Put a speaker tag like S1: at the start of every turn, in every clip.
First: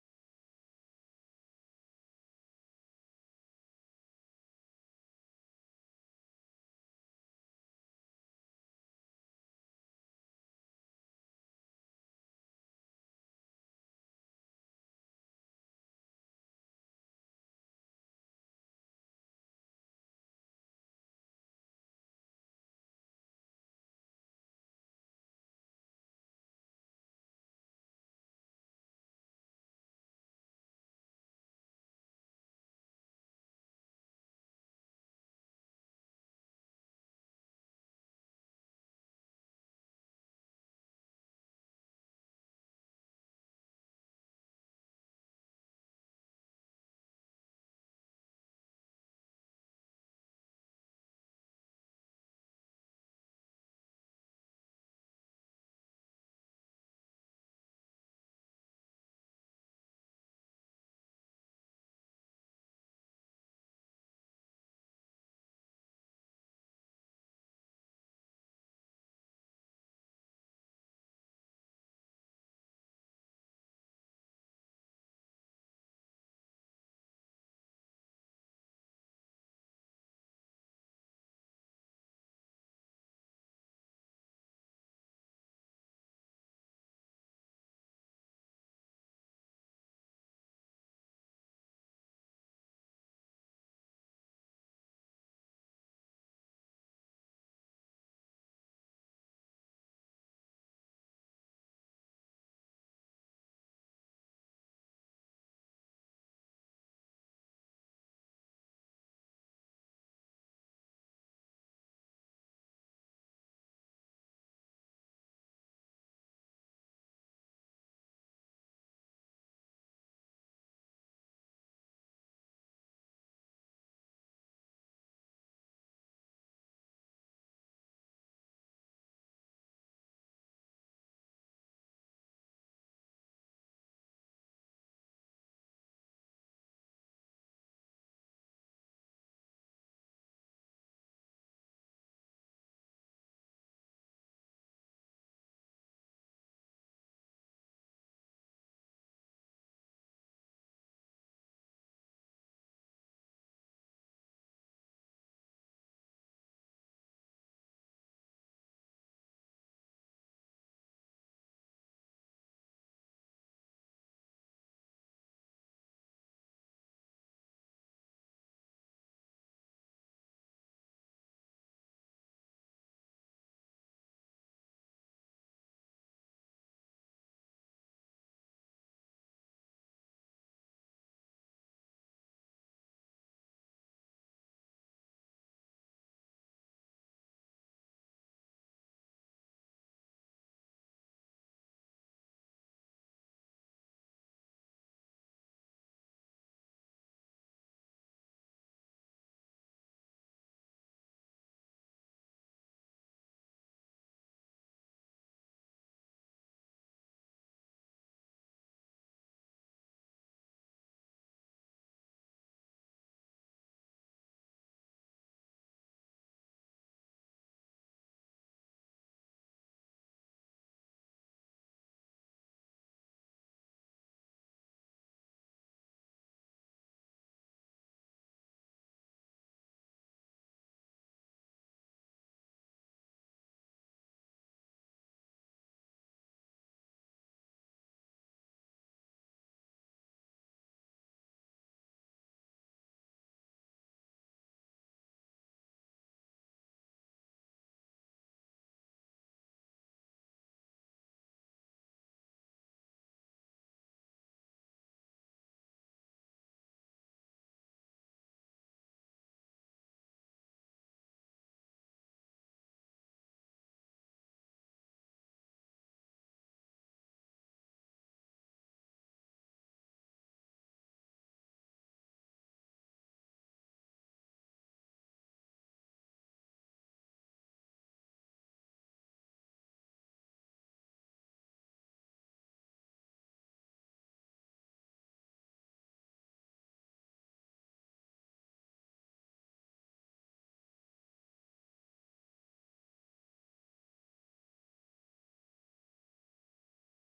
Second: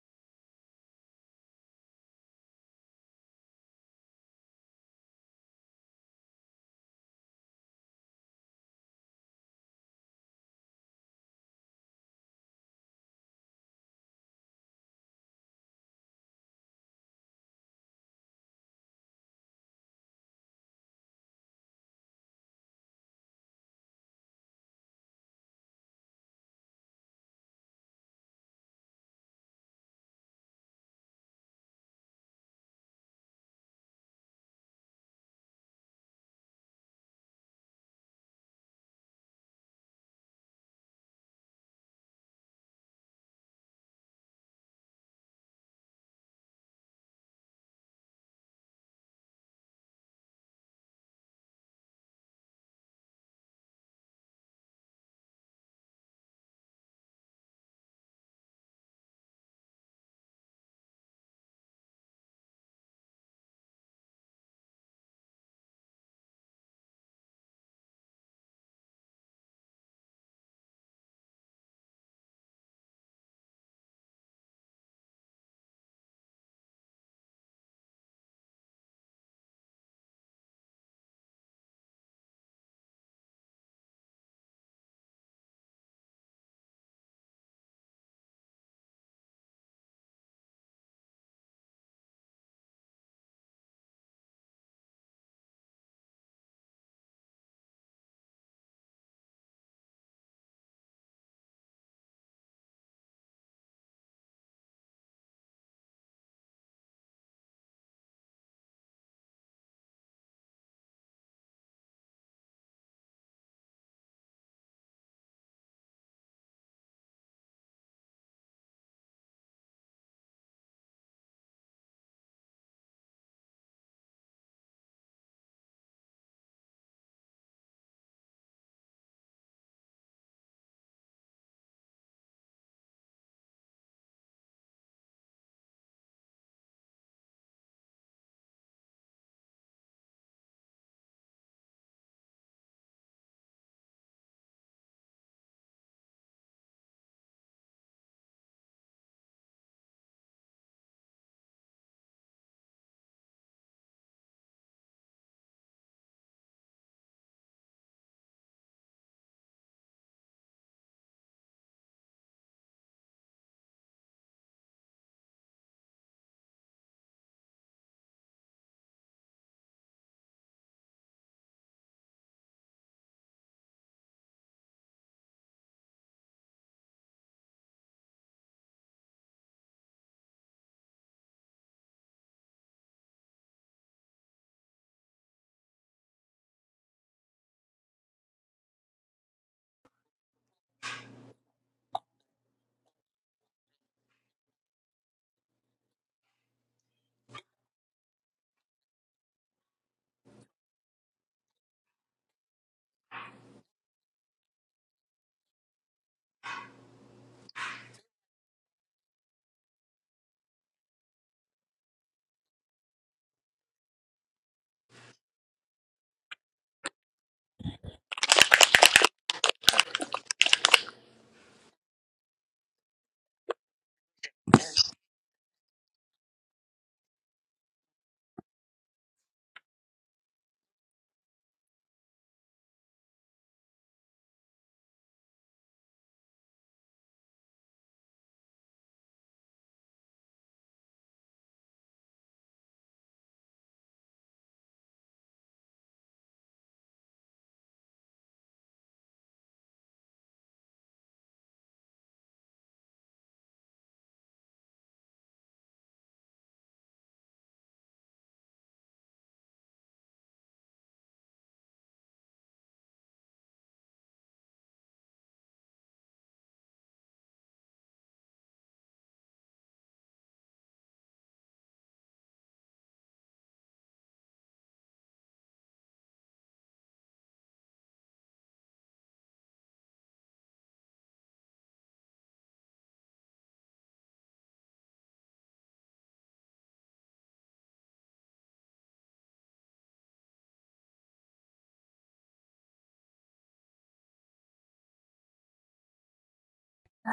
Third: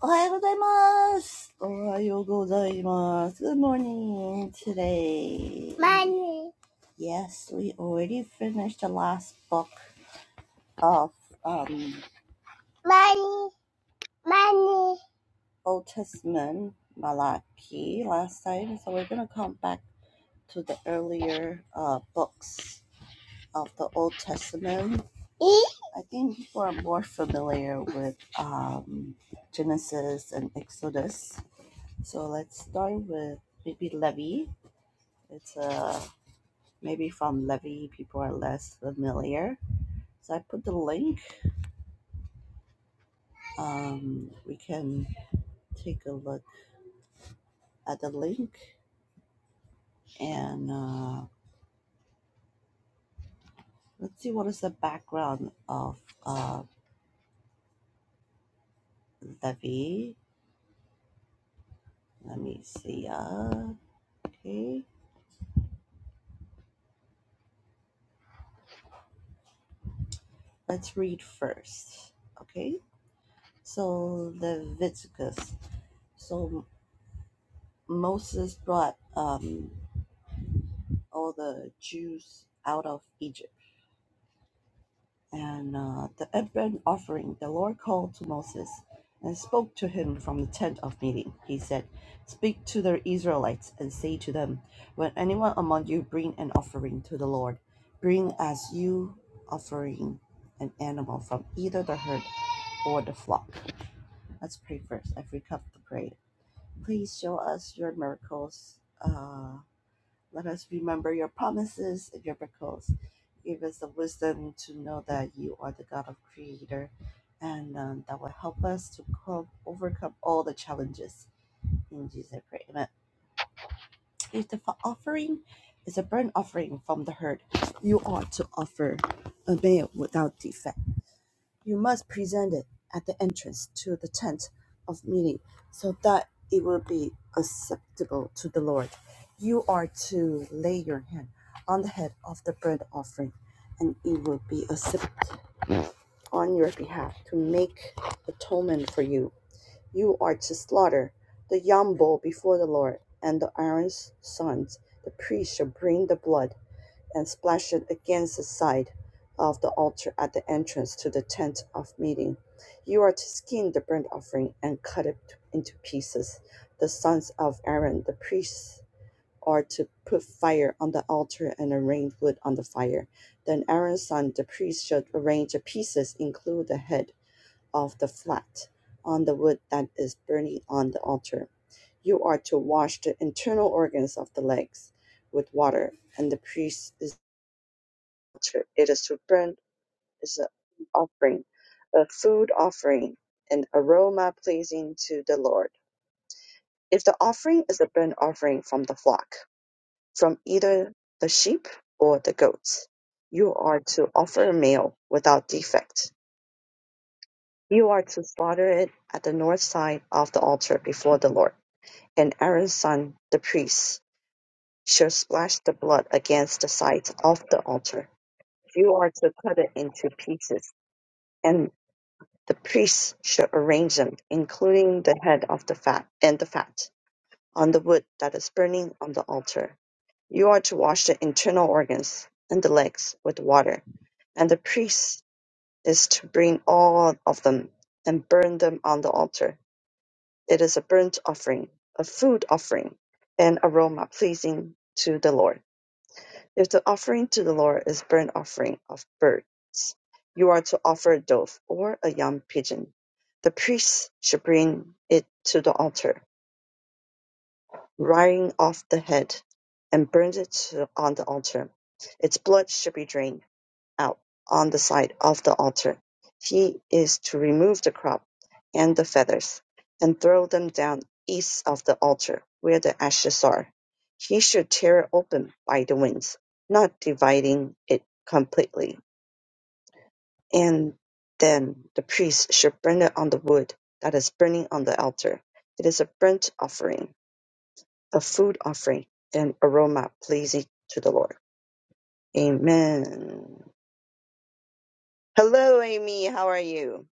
S1: おはようございます。おはようございます. Good morning today. Money, money, money. E?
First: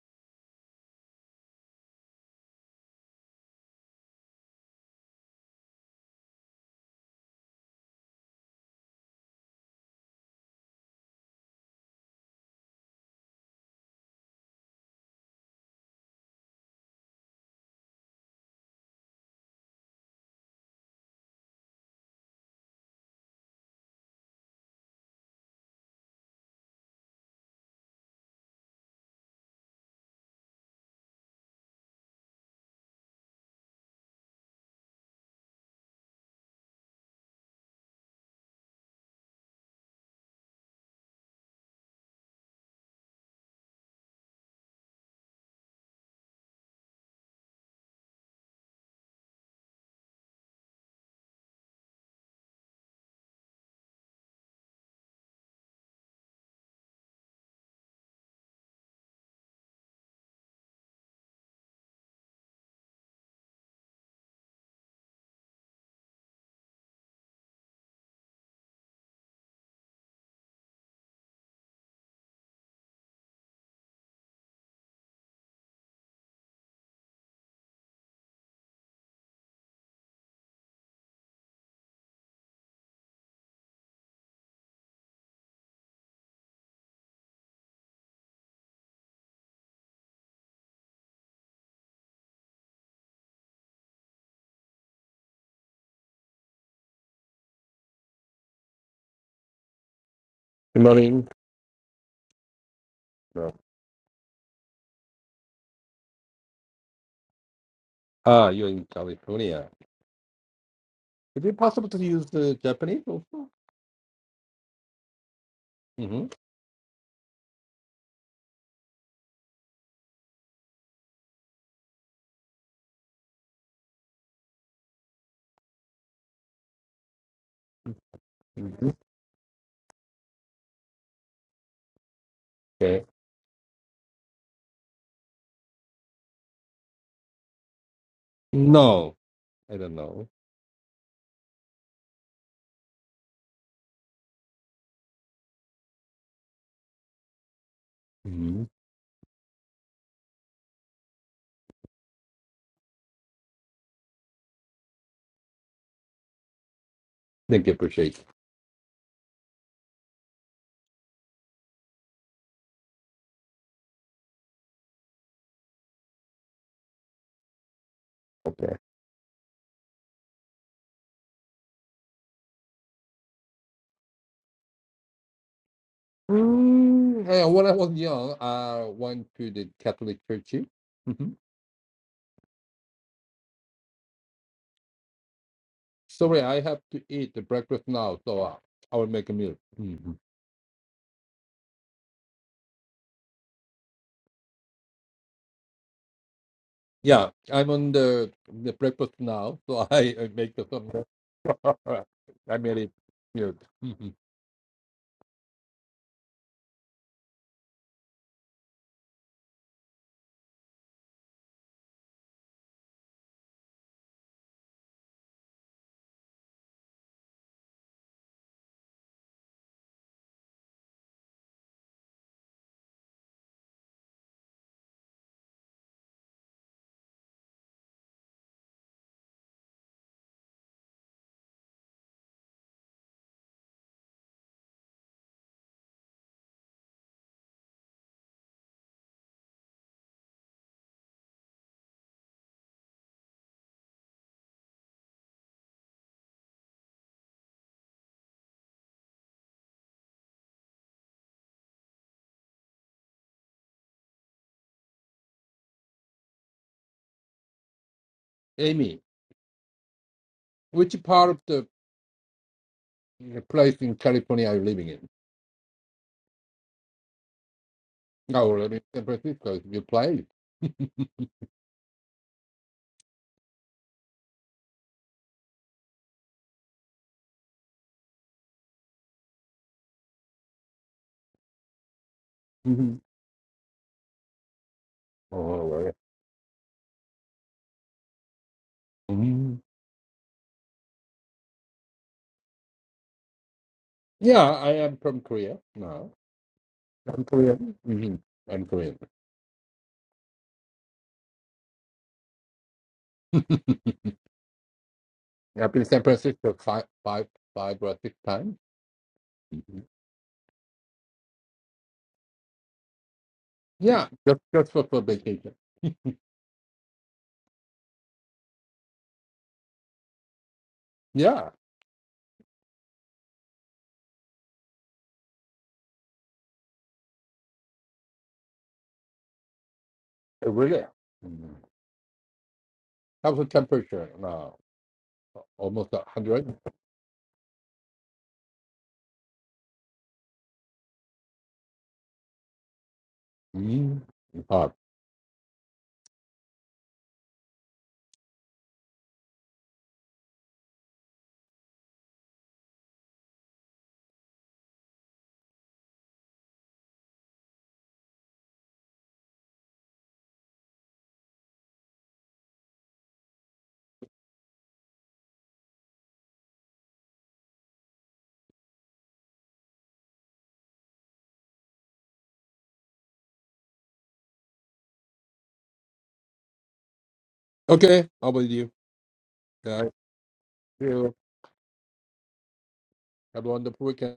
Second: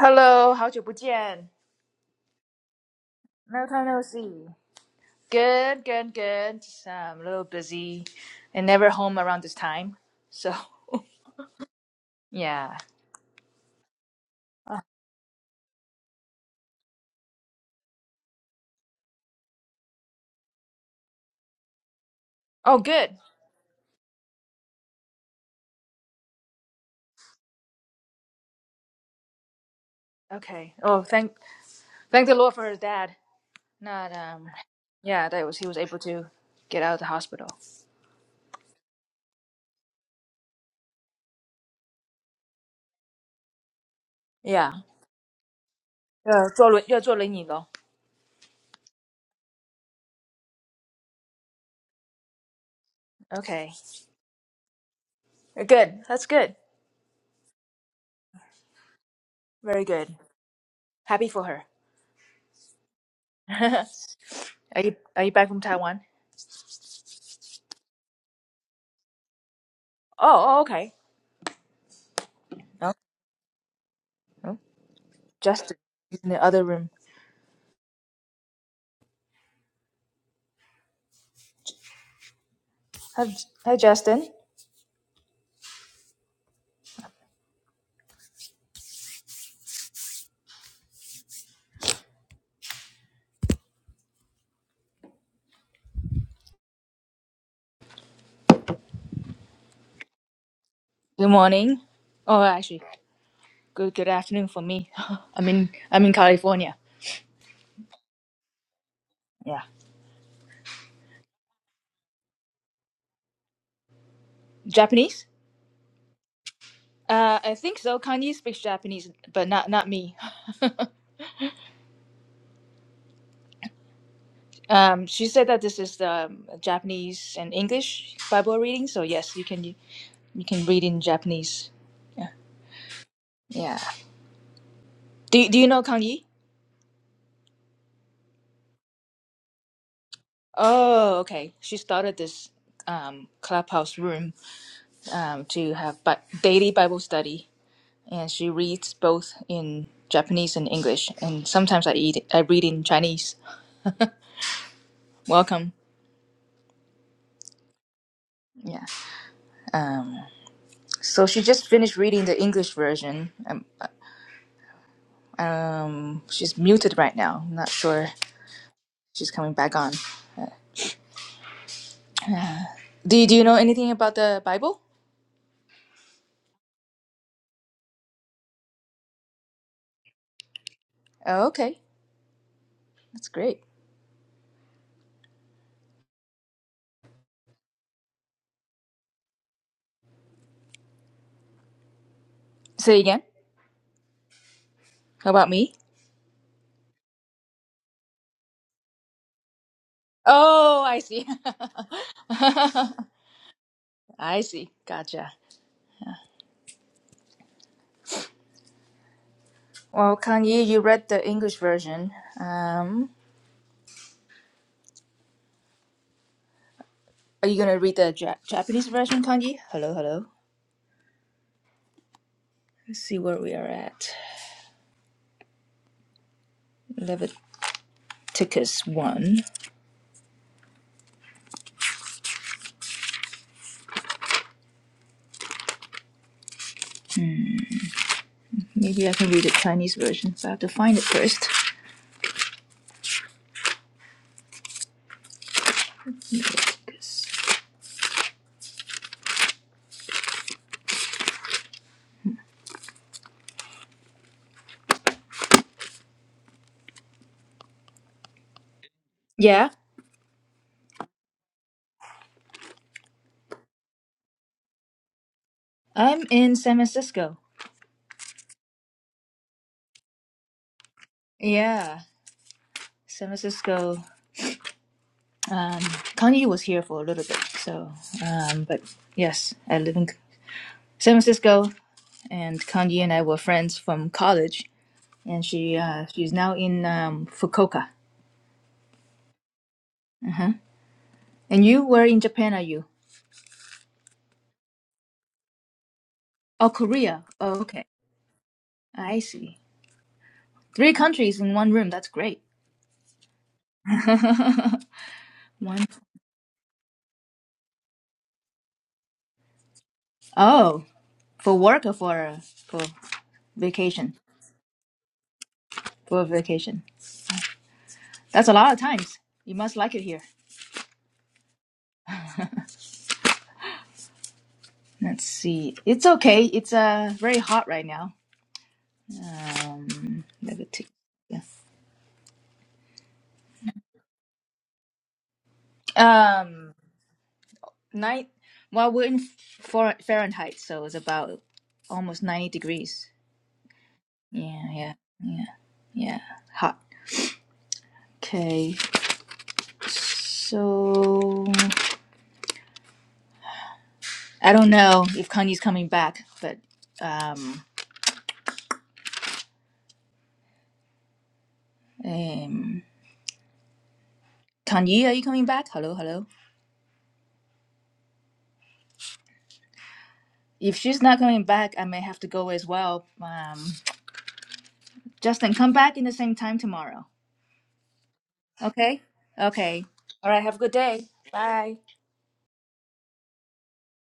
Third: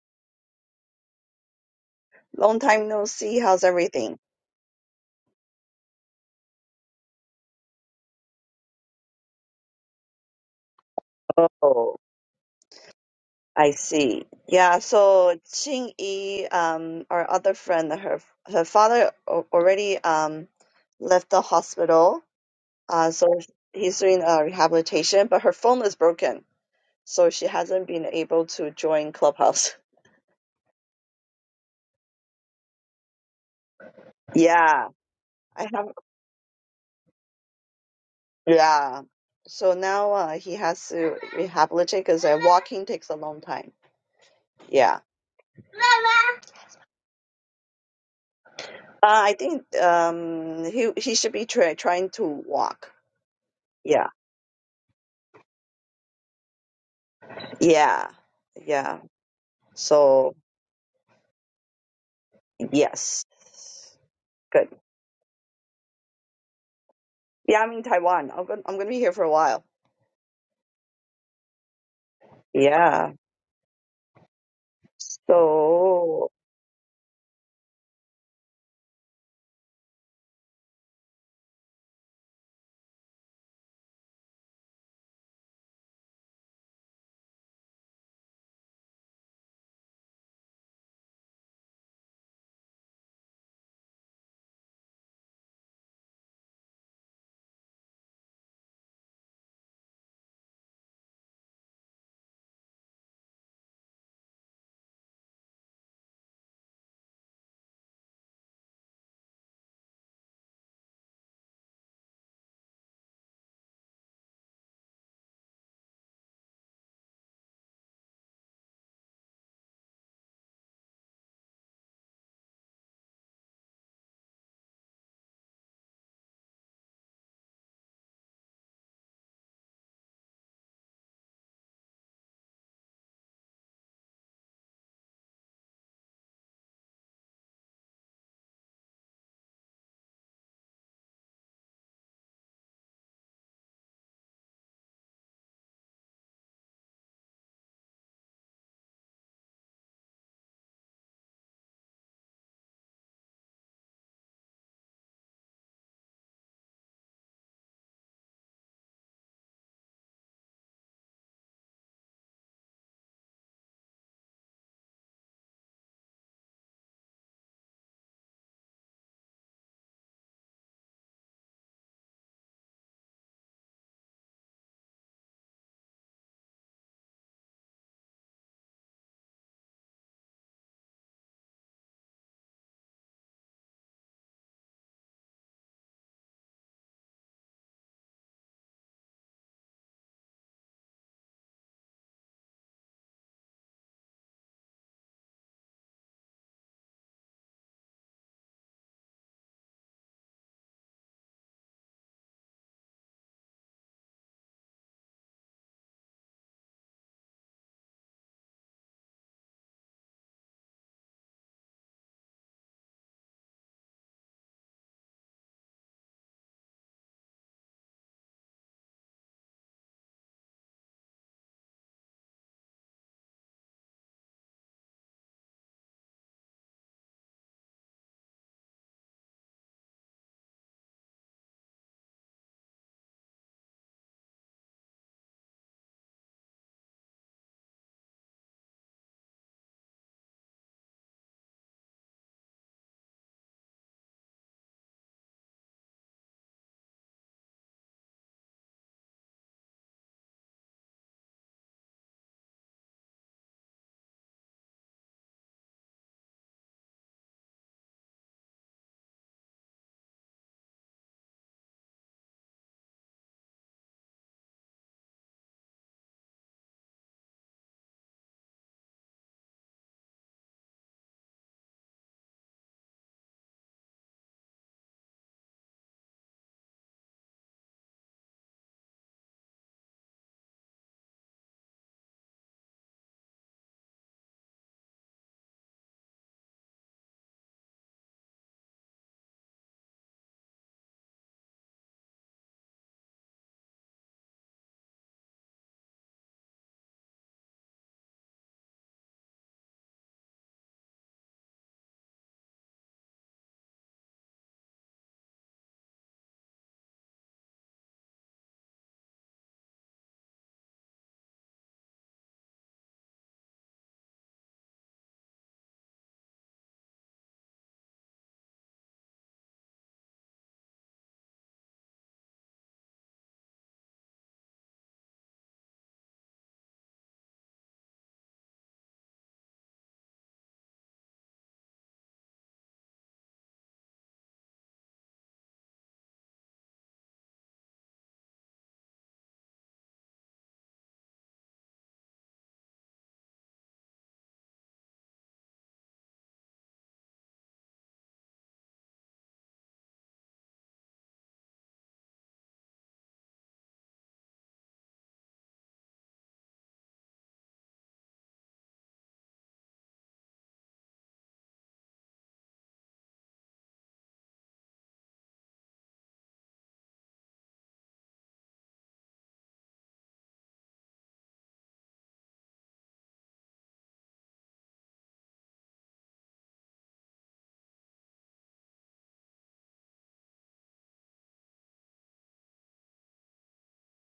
S2: Hello，好久不见。No time no see. Good, good, good. Just um, a little busy and never home around this time. So, yeah. Uh, oh, good. Okay. Oh, thank thank the Lord for his dad. Not um yeah, that was he was able to get out of the hospital. Yeah. 呃，坐轮要坐轮椅咯。Okay. Good. That's good. Very good. Happy for her. are you are you back from Taiwan? Oh, oh okay. No. no. Justin is in the other room. Hi, J- hi, Justin.
S3: Good
S2: Good
S3: Morning.
S2: morning. Oh, actually,
S3: No.
S2: good good afternoon for me. I'm in I'm in California.
S3: Ah, you're in
S2: Yeah.
S3: California. Is it possible to use the Japanese also?
S2: Japanese?
S3: Mm-hmm.
S2: Uh, I think so. Kanye speaks Japanese, but not not me. Um, she said that this is the um, Japanese and English Bible reading,
S3: hmm
S2: so yes, you can you can read in Japanese. Yeah.
S3: Okay.
S2: Yeah. Do Do you know Kanye?
S3: No, I don't know.
S2: Oh, okay. She started this um clubhouse room um to have but daily Bible study and she
S3: Mm-hmm.
S2: reads both in Japanese and English, and sometimes I eat I read in Chinese. Welcome.
S3: Thank you, appreciate.
S2: Yeah. Um, so she just finished reading the English version. Um, um, she's muted right now. I'm not sure
S3: Okay.
S2: she's coming back on. Do you, do you know anything about the Bible?
S3: Mm, yeah, when I was young, I went to the Catholic Church. Mm-hmm.
S2: Oh, okay, that's great.
S3: Sorry, I have to eat the breakfast now, so I, I will make a meal. hmm
S2: Say again. How about me?
S3: Yeah, I'm on the the breakfast now, so I, I make the
S2: Oh,
S3: some.
S2: I see.
S3: I made it. Meal. hmm
S2: I see. Gotcha. Well, Kanye, you read the English version. Um, Are you gonna read the ja- Japanese version, Kanji? Hello, hello. Let's see where we are at. Leviticus 1. Maybe I can read the Chinese version, so I have to find it first.
S3: Amy,
S2: Yeah,
S3: which part of the the place in California I'm living in.
S2: I'm in San Francisco.
S3: Oh, well, I mean, San Francisco is a good place.
S2: Yeah, San Francisco. Um, Kanye was here for a little bit, so um, but yes, I live in San Francisco, and Kanji
S3: Mhm.
S2: and I were friends from college, and
S3: oh,
S2: she
S3: well, yeah.
S2: uh, she's now in um, Fukuoka.
S3: Mhm.
S2: Uh-huh. And you, where in Japan are you?
S3: Yeah, I am from Korea No,
S2: Oh, Korea.
S3: I'm
S2: Oh,
S3: Korean.
S2: okay.
S3: hmm I'm Korean.
S2: I see. Three countries in one room. That's great.
S3: I've been to
S2: One.
S3: San Francisco five, five, five or six times. hmm
S2: Oh, for work or for uh, for
S3: Yeah,
S2: vacation?
S3: just just for, for vacation.
S2: For vacation. That's a lot of times. You must like it here.
S3: Yeah,
S2: Let's see. It's okay. It's uh very hot right now. Um,
S3: uh,
S2: let me
S3: really.
S2: take- yeah.
S3: hmm How's the temperature No, Almost a 100
S2: Um, night. Well, we're in for Fahrenheit, so it's about almost ninety degrees.
S3: mm
S2: Yeah,
S3: Hot.
S2: yeah, yeah, yeah. Hot. Okay. So I don't know if Kanye's coming back, but um, um, Kanye, are you coming back? Hello, hello. If she's not coming back, I may have to go as well. Um, Justin, come back in the same time tomorrow.
S3: Okay, how about you?
S2: Okay. Okay.
S3: Yeah,
S2: All right. Have a good
S3: see
S2: day.
S3: you
S2: Bye.
S3: have a wonderful weekend.